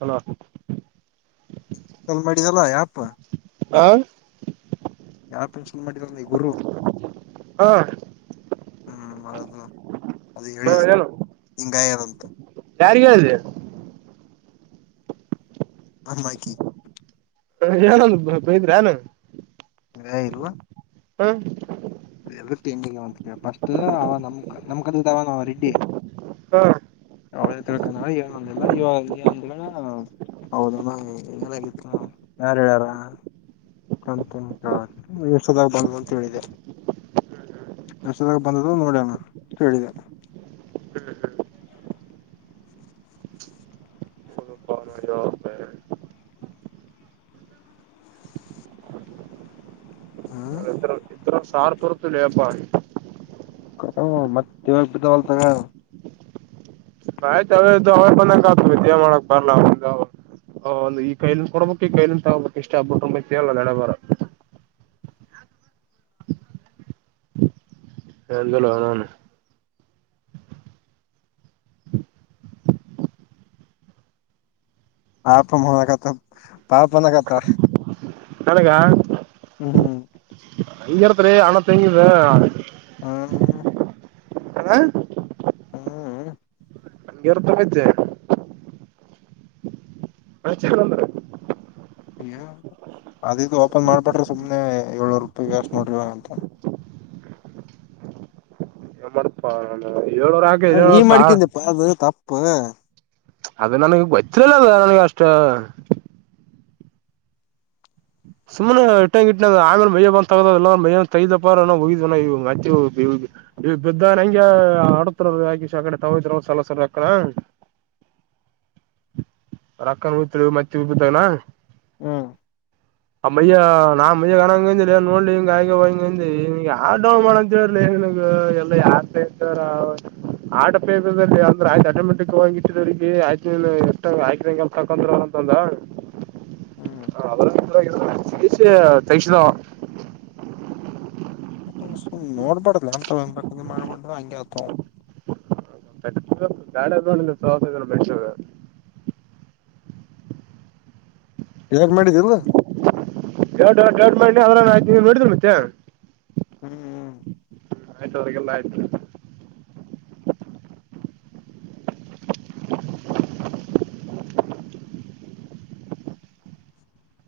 Hello call ಮಾಡಿದಲ್ಲ ಯಪ. ಹಾ ಯಾರ್ ಕನ್ಸಲ್ ಮಾಡಿದ ನೀ ಗುರು ಹಾ ಹ್ಮ್ ಮಾಡದು ಅದು ಹೇಳಿದೆ ಹಂಗಾಯದಂತ ಯಾರಿಗೆ ಹ ಬಾಕಿ ಹ ಏನ ಬೈದ್ರಾನ ವೇ ಇಲ್ವಾ ಹ್ಮ ಫಸ್ಟ್ ಅವ ನಮ ನಮ್ ಕದದಾವ ರೆಡಿ ಹಾ ಅವೇ ತಿಳ್ಕೊಂಡ ಏನು ಅಂದಿಲ್ಲ ಇವ ಈ ಅಂದಿಲ್ಲ ಹೌದಣ ನಲಾಗಿತ್ತು ಯಾರು ಹೇಳ್ಯಾರ ಚಂತಸದಾಗ ಬಂದ ಅಂತ ಹೇಳಿದೆ ಎಷ್ಟದಾಗ ಬಂದದ ನೋಡಣ ಹೇಳಿದೆ ಹ್ಮ ರ ಸಾರ್ಪುರುತ್ತು [inaudible] ಮತ್ತೆ ಇವಾಗ ಬಿದ್ದಾವಲ್ತಗ ಭಾಯ್ತದು ಅವವ ಬ ಕಾತ ಮಾಡಕ ಬಾರ್ಲಾವಾವ ಹ ಒಂದು ಈ ಕೈಲಲಿ ಕೊಡಬೇಕಕ್ ಈ ಕೈಲಿಂದ ತಗೋಬೇಕಕ್ ಇಷ್ಟ ಆಗ್ಬಿಟ್ಟುಂಬೈತಿಲ್ಲ ನಡ ಬಾರ ಹಲ್ಲ ನಾನ ಪಪಮ್ಮ ಹಲತ ಪಾಪ ಹಣಗತ ಹಳಗ ಹ್ಮ ಹ್ಮ ಹಂಗ ಇತರ ಆಣಾ ತೆಂಗಿದಿದೆ ಹ್ಮ ಹಾ ಹಾ ನನ್ಗೆರ್ ತಂಬೈತೆ ಚಂದ್ರ ಇಲ್ಲ ಅದು ಇದು ಓಪನ್ ಮಾಡ್ಬಟ್ರಿ ಸುಮ್ಮ್ನೆ ಏಳರು ರೂಪಾಯಿ ಅಷ್ಟು ನೋಡ್ರಿ ಅಂತ ಮಾಡಪಾ ನಾನು ಏಳ್ನೂರ ಹಾಕ ಹ ನೀವ ಸಾರ್ ಮಾಡ್ಕನ್ಪ್ಪ ಅದು ತಪ್ಪ ಅದು ನನಗೆ ಗೊತ್ತಿರಲ್ಲದ ನನಗ ಅಷ್ಟ ಸುಮ್ಮನೆ ಇಟ್ಟಂಗ ಇಟ್ಟ ಆಮೇಲೆ ಮೈ್ಯ ಬಂದ್ ತಗದಲ್ಲ ಮೈ ತೈದ್ದಪ್ಪಾರಗಿದ್ ಮೆ ಈ ಬಿದ್ದ ನ ಹೆಂಂಗ ಆಡ್ತಾರ ಯಾಕ ಶಕಡೆ ತಗೋದ್ರ ಸಲಸರ ಅಕಡ [inaudible] ರೊಕ್ಕನ್ ಬಿತ್ ಮತ್ತೆತವನ ಹ್ಮ ಅ ಬಯಾ ನಾ ಮಯ ಕಣಂಗಗೆಂದಿಲ್ಲ ನೋಡಿಲಿಗಾಯವಾಗಿಗೆ ಆಡೌನ್ ಮಾಡವರ್ಗೆ ಎಲ್ಲ ಯಾ ಆಟೋ ಪೇ ಅಂದ್ರೆ ಆ ಆಟೋಮೆಟಿಕ್ ಹಿರಿಗೆ ಆಯ್ತ ಎಷ್ಟಂಗ ಆಯ್ತಂಗಗೆ ತಕೊಂಡ್ರ ಅಂತಂದ ಸ ತೈಕ್ಷದ ನೋಡ್ಬಾರಡ್ ಅಂತ ಒ ಮಾಡ್ಕೊಂಡು ಹಂಗಗೆ ಆತ ಬಾಳ ಸವಾಸ ಬೆ ಕ್ ಮಾಡಿದಲ್ದ ಎಡ್ಡ್ ದಡ್ ಮಾಡ ಅವ ಆಯ್ ನೀ ನೋಡಿದ್ರ ಮತ್ತೆ ಹ್ಮ್ ಹ್ಮ ಹ ಆಯ್ತು ಅದಕ್ಕೆಲ್ಲ ಆಯ್ತು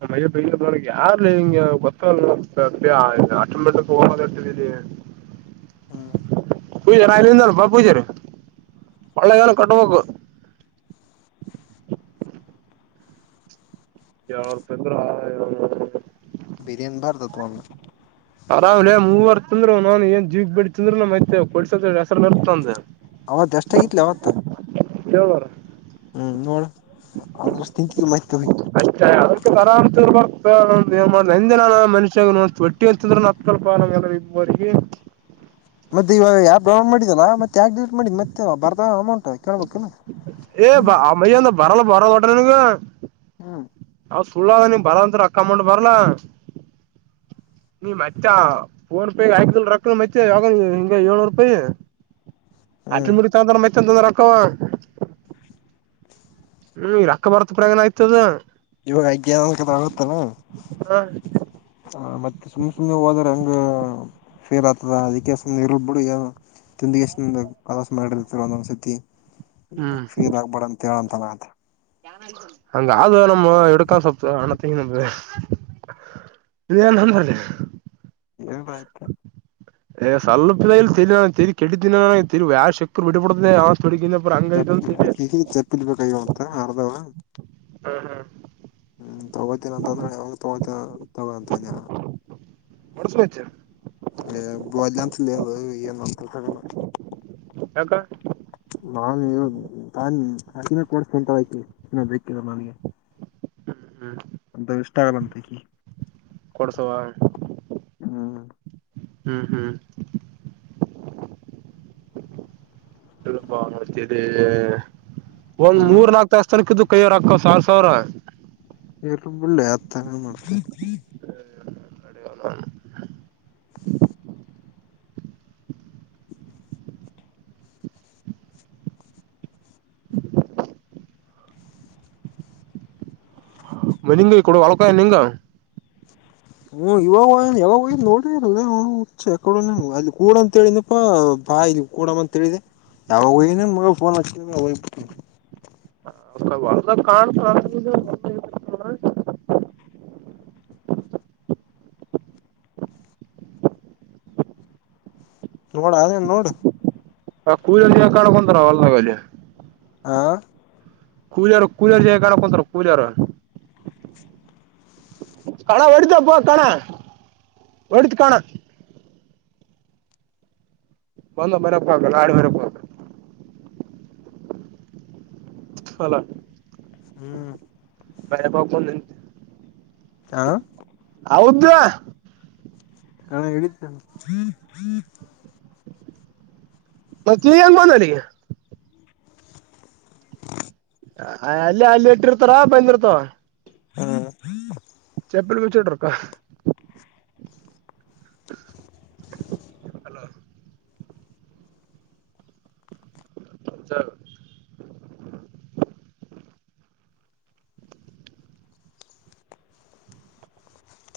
ಮೈ ಬೈ ಯಾರ್ಲ ಹಿಂಗ ಗೊತ್ತ ಅಟಟ್ಟ ಹೋಗ ಇರ್ತಿದೀ ಹ ಪೂಜಾರಲ್ಲಿದಲ್ ಬಾ ಪೂಜರು ಒಳ್ಳೆದನ ಕಟ್ಬೇಕು ಯಾವ ತ ಅಂದ್ರ ಬಿರಿಯಾನಿ ಭಾ್ದ ತು ಅಲೆ ಅರಾಮ್ ರೇ ಮೂವರ್ ತಿಂದಂದ್ರು ನಾನನ್ ಏನ್ ಜೀವಿಗ್ ಬಿಡಿ ತಿಂದ್ರ ನಮೈತೆ ಕೊಡ್ಸ ಹೆಸ್ರ ನಿರ್ತಂದ ಅವಾರ ದಷ್ಟಟೆಕಲವತ ಕೆವ ಬರ ಅದ್ರ ತಿಂಿ ಮ ಅತ ಯ ಆರಾಮ ಮಾಡಿನ ನ ಮನುಷ್ಯ ಒಟ್ಟಿ ಅಂತಂದ್ರಲ್ಪ ಅಗೆ ಮತ್ತೆ ಇವಾಗ ಯಾವ್ ಮಾಡಿದನಾ ಮತ್ತೆ ಯಾಕ ಡಿಸಟ್ ಮಾಡಿದ ಮತ್ತೆ ಬರ್ದಾವ ಅಮೌಂಟ್ ಕೇಳ್ಬೇಕಲ್ಲ ಏ ಬ ಮಯ್ಯಂದ ಬರಲ್ಲ ಬರಲ್ಲ ಹೊೋಟ್ರನ್ಗೆ ಹಾ ಅವ್ ಸುಳ್ಳ ಅದ ನೀ ಬರಂತ ಅಕ್ಕಮ್ಮಟ್ ಬರಲ ಹ ನೀ ಮತ್ತೆ ಫೋನ್ ರೂಪಾಯ ಆಯಲ್ ರಕ ಮತ್ತೆ ಯಾವಾಗ ಹಿಂಗ ಏಳ್ನೂರು ರೂಪಾಯಿ ಹ್ಮ್ ಆಟ್ರಿ ಮುಿ ಚಂದ್ರ ಮೈತಂತಂದ್ರ ಅಕ್ಕ ಹ್ಮ ಈ ರಕ್ಕ ಬರ್ತ್ ಪ್ರನ ಆಯ್ತದ ಇ ಆ ಒತ್ತ ಹ ಮತ್ತ ಸುಮ್ ಸುಮ್ಮನೆ ಹೋದ್ರ ಹಂಗ ಫೇರ್ ಆತದ ಅದಕ್ಕೆ ಸುಮ್ಮನೆ ಇರ್ಲ್ ಬಿಡುಏ ತಿಿಂದಿಗೆ ಎಷ್ಟುೊಂದು ಕಲಸ ಮಾಡಿರ್ತರೋ ಒಂದೊಂದ್ ಸತಿ ಫೀಲ್ ಆಗ್ಬೇಡ ಅಂತ ಹೇಳಂತಲ್ಲ ಅದು ಹಂಗಾದು ನಮ್ಮ ಎಡುಕ್ಕಾ ಸತ ಅಣತ್ತಗ ನಮಿದೆ ಬಿನ ಅಂದ್ರಿ ಏನ್ ಪ್ರ ಇತ್ತೆ ್ಲ್ಪಿಲ್ಲ ಇರಿ ನರಿ ಕೆಟ್ಟಿದ್ದಿನ ನ ತಿ ಯಾರ್ ಶಕರು ಬಿಬಡದೆೆ ಚಪ್ಪ ಚಪ್ಪಿಲ್ಬೇಕಾಗಿ ಅಂತ ಅರ್ದಾವ ಹ್ಮ್ ಹ್ಮ್ ಹ ತಗೋತನಿ ಅಂತಂದ್ರೆ ಅವಾಗ ತಗೋತೀನ ತಗ ಅಂತ ಕೊಡ್ಸು ಮಚ್ಚ ಬಯಲಂತ ಹ ಇ ನಷ್ಟಲ್ಲ ಯಕ್ಕ ನಾನು ಹಕಿನ ಕೊಡ್ಂತಕಿ ಬೇಕಿಲ್ಲ ನನಗೆ ಹ್ಮ್ ಹ್ಮ್ ಅಂತಷ್ಟ್ಟ ಬಂತತ ಕೊಡ್ಸವಾ ಹ್ಮ್ ಹ್ಮಂ ತುಂಬ ನಡ್ತಿದೆ ಒಂದ್ ಹಾ ಮೂರ್ ನಾಕ್ ತಸ್ತನಕಿದ್ದು ಕೈಯವರು ಹಾಕ್ಕ ಸಾವಾರ್ ಸಾವಿರ ಎಬಲ್ಲ ಆತ ಮಾಡ ಅಡೆಣ ಷೂ ಮ ನಿಂಗ ಈ ಕೂಡ ಒಳಕಾಯ ನಿಂಗ ಹ್ಮ ಇವಾಗ ಯಾವಾಗ ನೋಡ ಅಲ್ಲಿ ಕೂಡ ಅಂತ ಹೇಳನಪ್ಪಾ ಾ ಇದು ಕಡ ಮಂತ ಹೇಳಿದೆೆ ಯಾವಾಗೋಗ ಮೊೈಲ್ ಫೋನ್ ಹಾ ಹ ಕಾಣ ಷೂ ನೋಡ ಆದ ನೋಡು ಆ ಕೂಲ್ಲಿ ಯ ಕಡಕೊಂತಾರ ಅಲ್ಲಾಗಲ್ಲಿ ಆ ಕೂಲಿಯರು ಕೂಲಿಯರು ಜ ಕಡಕ್ೊಂತಾರ ಕೂಲಿಯಾರ ಕಣ ಒಡತ ಕಣ ಒಡತ ಕಣ ಒಂದೊ ಮರಪ್ಪ ಆಗಲ್ಲ ಆಡು ಮರೆಪ ಹಾಗಲ್ಲ ಹಲೋ ಹೂ ಮಳೆ ಪಕ್ಕಂದ ಆ ಹೌದವಾ ಅಣ್ಣ ಇಳಿತೀನಿ ಅಣ್ಣ ಮತ್ತೆ ನೀ ಹೆಂಗ ಬಂದಲ್ಲಿಿಗೆ ಅಲ್ಲಿೇ ಅಲ್ಲಿ ಇಟ್ಟಿರ್ತಾರ ಬಂದಿರ್ತವ ಹ ಚಪ್ಪಿಲ್ ಬಿಚ್ಚಟ್ಟರುಕ್ಕಾ ಹಲೋ ಜ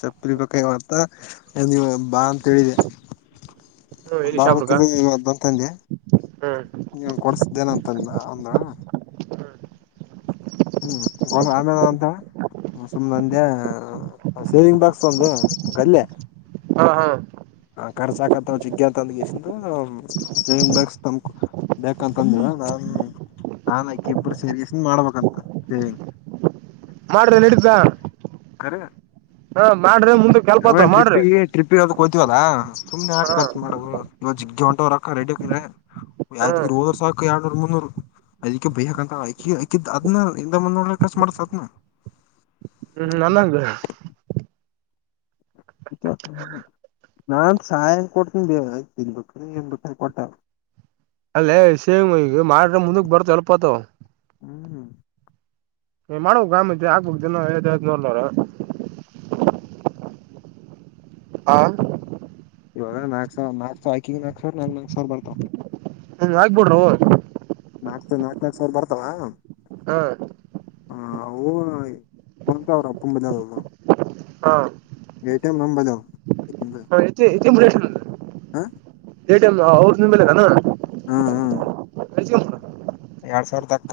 ಚಪ್ಪಲಿ ಬೇಕಾಗ್ಯವಂತ ನೀವು ಬಾ ಅಂತೇಳಿದೆ ಹ್ಮ್ ಇಲ್ಲಿ ಬಾರ ಶಾಪುರ್ಕ ಬಕಿಲ ತಲ್ಲಿ ಹ್ಮ್ ನೀ ಕೊಡ್ಸ್ದೇನ ಅಂತಂದು ಅಂದ ಹೂ ಆಮೇಲೆ ಅಂತ ಸುಮ್ನೆಂದೇ ಶೇವಿಂಗ್ ಬಾಕ್ಸ್ ಒಂದು ಗಲ್ಲೆ ಹಾ ಹಾ ಹ ರ್ಚ ಹಾಕತ್ ಚಿಗ್ಗತ ಅಲ್ಲಿಸ ಸೇವಿಂಗ್ ಬ್ಯಾಗ್ಸ್ ತ ಬ್ಯಾ ಅಂತಂದ ಹ ಹ ನಾನಾಕ್ಕಿಬ್ಬರು ಸೇರಿನ್ ಮಾಡ್ಬೇಕಂತ ಸೇವೆಂಗ ಮಾಡ್ರೆ ನಿಡತಾ ಕರೆ ಹೂ ಮಾಡ್ ಯಾವೇನ್ ಟ್ರಿಪ್ಪಿಗೆ ಟ್ರಿಪ್ಿ ಇರ ಕೋತಿವಲ್ಲ ಸುಮ್ನೆ ಹ ಯಾಕ್ ಖರ್ಚ್ ಮಾಡೋದು ಜಗ್ಗಿ ಅವರಕ್ಕಾ ರೆಡಿ ಆ ಹ್ಮ ಯಾದಗಿರಿ ವರ್ಷ ಯು ಇ ಮುನ್ನೂರು ಅದಕ್ಕೆ ಬೈ ಹಾಕಂತ ಆಕಿ ಆಕಿದ್ ಅದ್ನ ಇಂದ ಮುನ್ನೂರಾ ಖರ್ಚು ಮಾಡ್ತ ಅದ್ ಹ ಹ ನನ್ನಂಗ ಇ ಹ ನಾನ್ ಸಹಾಯಂ ಕೊಡ್ತೀನಿ ಬಯ ತಿನ್ಬಿಟ್ಟ ಎನ್್ಬಿಟ್ಟ ಕೊಟ್ಟ ಅಲ್ಲೇ ಸೇಮ್ ಈಗ ಮಾಡ್ರ ಮುಂದಕ್ ಬರ್ತ್ ಅಲ್ಪತ ಹೂ ಹೂ ಏ ಮಾಡ್ು ಆಮತ್ ಆಗ್ಬ ದಿನ ನೋಡ್ಲಾರ ಹಾ ಇವಾಗಕ್ಕಂಗ್ ನಕ್ರ್ ನ ನಕ್ ಸರ್ ಬರ್ತ ಹಾಕಿ ಬಿಡ್ರೋ ನಾಕಕ್ು ನಾಕಕ್ ನನಾಕಕ್ ಸಾವಿರ ಬರ್ತಾವ ಹಾ ಹಾ ಅವು ಅವರ ಅಪ್ಪಂಬಂದದ ಹಾ ಎಟಿಎಂ ನಾಮ್ ಬಲಿಹವ ಹೇಶ ಹಾ ೇ ಟೈಮ್ ಅವ್ರ ನಿಮ್ಮ ಮೇಲೆ ಕನ ಹೂ ಹೂ ಕ ಎರಡ್ ಸಾವಿರತಕ್ಕ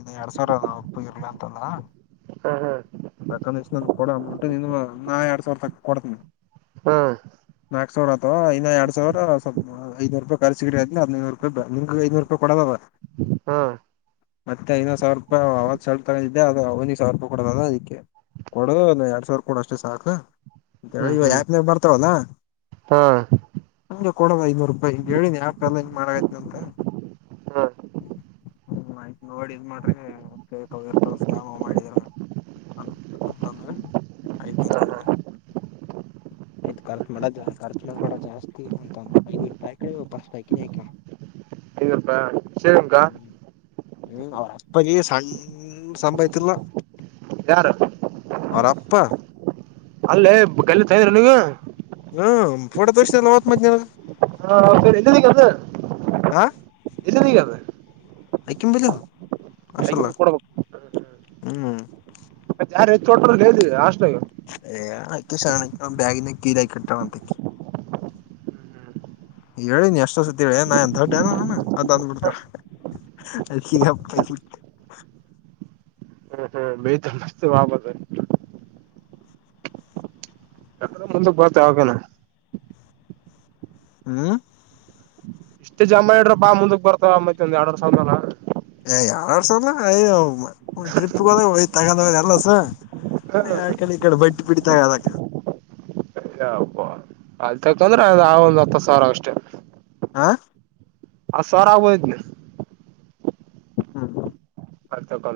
ಇದು ಎರಡ್ ಸಾವಿರ ನಾಮ್ ಅಪ್ಪ ಇರ್ಲಿ ಅಂದಲ್ಲ ತಕಂದ ಇಷ್ಟ ನನ್ ಕೊಡ ಅಮೌಂಟ್ ನಿನು ನಾ ಎರಡ್ ಸಾವಿರ ತ ಕೊಡ್ತನ ಹಾ ನಾಕಕ್ ಸಾವರ ಅವಾ ಇ ಎರ ಸಾವರವಪಐನೂ ರೂಪಾಯ ಕರ್ಸಿ ಅ್ರ ಹದನೂರು ರೂಾಯಿ ನಿಂಗ ಐೂರು ರೂಪಾಯ ಕೊಡೋ ಬರ್ ಹಾ ಮತ್ತೆ ಐನಾರ್ ಸಾವಿರ ರೂಪಾಯಿ ಅವಾಗತ್ತು ಸಲ್ ತಗೊಂಡಿದ್ದೆ ಅದು ಅವನಿಗೆ ಸಾವರ ರೂಪಾಯಿ ಕೊಡದ ಅದಕ್ಕೆ ಕೊಡು ಎರಡ್ ಸಾವಿರ ಕೊಡ ಅಷ್ಟೇ ಸಾಕುಿ ಹ್ಮ್ ಇವ ಹ್ಮ್ ಆಪ್ನಾಗ ಬರ್ತಾವಲ್ಲ ಹ್ಮ್ ನಂಗೆ ಕೊಡೋದ ಐನೂರು ರೂಪಾಯಿ ಹಿಂಗೆ ಹೇಳನಿ ಆಪ್ೆಲ್ಲ ಇಂಗನ್ ಮಾಡೈತನ ಅಂತೆ ಹ್ಮ್ ಹ್ಮ ಆಯ್ತ್ು ನೋಡಿ ಇದ್ ಮಾಡ್ರಿ ಸೇಕ್ ಇರ್ತಾರ ಸ್ಕ್ಯಾಮ್ ಮಾಡಿದರ ಹ ಹಂದ್ರೆ ಐ್ತ ಹತಜ ಆಯ್ತು ರ್ು ಮಾಡೋ ಖರ್ಚು ಮಾಡಬೇಡ ಜಾಸ್ತಿ ಅಂತ ಐನೂರು ರೂಪಾಯಿ ಪಾಸ್ ಆಕಿನಿ ಆಯ್ ಹಗಪ್ಪ ಸರಿನಕಾ ಹ್ಮ ಅಪ್ಪನ ಸಣ್ಣ ಸಂಭವತ್ಲ್ಲ ಯಾರು ಅವರ ಅಪ್ಪಾ ಅಲ್ಲೇ ಕಲ್ಲಿ ತ ಇದ್ರ ನೀವು ಹ್ಮ್ಫೋಟೋ ತೋರಿಸಲ್ಲ ಮ ಹಾ ಇದು ಕದ ಇಜ ಕ ಕ್ಕಿಮ ಬ ಅ ಕೊಡ್ಬೇಕು ಹ್ಮ ಮತ್ತೆ ಯಾರ ಚೋಟ್ರ್ವಿ ಅಷ್ಟ ಏ ಆ ಶ ಬಗಿನ ಕೀದಾಗಿ ಕಟ್ಟಣ ಅಂತ ಹೇಳಿ ನೀ ಎಷ್ಟ ಅಸತಿ ಹೇಳಿ ನಾ ಎಏನ್ ದೊಡ್ಡ ಅನ ನಾನ ಅದ ಅಂದ್ಬ ಬಿಡ್ತಾರ ಅಗ ಬತ ಮಸ್ತ ವಪ ಮುಂದ ಬತ್ ಆಾಗಣ ಹ್ಮ್ ಇಷ್ಟೇ ಜಮಾ ಇಡ್ರ ಬಾ ಮುಂದಕ್ ಬರ್ತವ ಅಮ್ಮ ಒಂದ ಎಡ ಸಂದನ ಯ ಎರಡ್ ಸಲ ಅಯ್ಯ ಟ್ರಿಪ್ಗೆದಾಗಯ ತಗೊಂಡ ಎಲ್ಲಸ ಯಕಡೆ ಈ ಕಡೆ ಬಟ್ಟಿ ಪಿಡಿತಾದಕಡೆ ಹಬ ಅಲ್ತಕಂದ್ರೆ ಅ ಆ ಒಂದ್ ಹತ್ತು ಸಾವಿರ ಅಷ್ಟೇ ಆ ಹಸ ಸಾವಿರ ಆಗುಬುಹು ದ್ಲಾ ಹ್ಮ ಹ ತಕ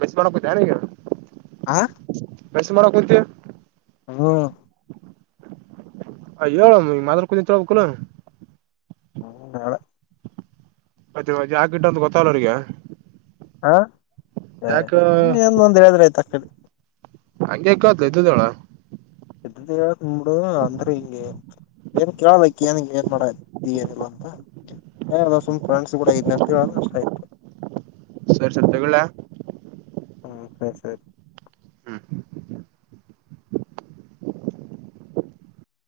ಮಿಸ್ ಮಾಡ್ಕೋತಿ ಏನೂ ಈಗ ಆ ಮಸ ಮಾಡ ಕುಂತೀವಿ ಹ್ಮ ಅ ಹೇಳ ಮಾದರ್ ಕುಂದತ್ಳ್ಬೇಕಲ ಹ್ಮ ನಾಳೆ ಮತ್ತೆ ಮತ್ತೆ ಹಾಕಿಟ್ಟ ಒಂದು ಗೊತ್ತಲ್ಲ ಅವ್ರಗ ಹಾ ಸುಮ್ಮನೆ ನ್ ಒಂದ್ ಹೇಳಿದ್ರೆ ಆಯ್ತ ಕೇಳಿ ಹಂಗೆಕದ ಇದ್ದದೋಳ ಇದ್ದದು ಹೇಳತೀನಿ ಬಿಡು ಅಂದ್ರೆ ಹಿಂಗೇ ಏನ್ ಕೇಳದಕ್ಕೆ ಏನ ಏನ್ ಮಾಡ ಏನಿಲ್ಲ ಅಂತ ಏ ಸುಮ್ ಫ್ರೆಂಡ್ಸ್ ಕೂಡ ಇದನಿ ಅಂತ ಹೇಳಲ್ಲ ಸಹಿ [inaudible] ಸರ್ ಸರ್ ತಗೊಲ್ಯ ಹ್ಮ ಸರಿ ಸರಿ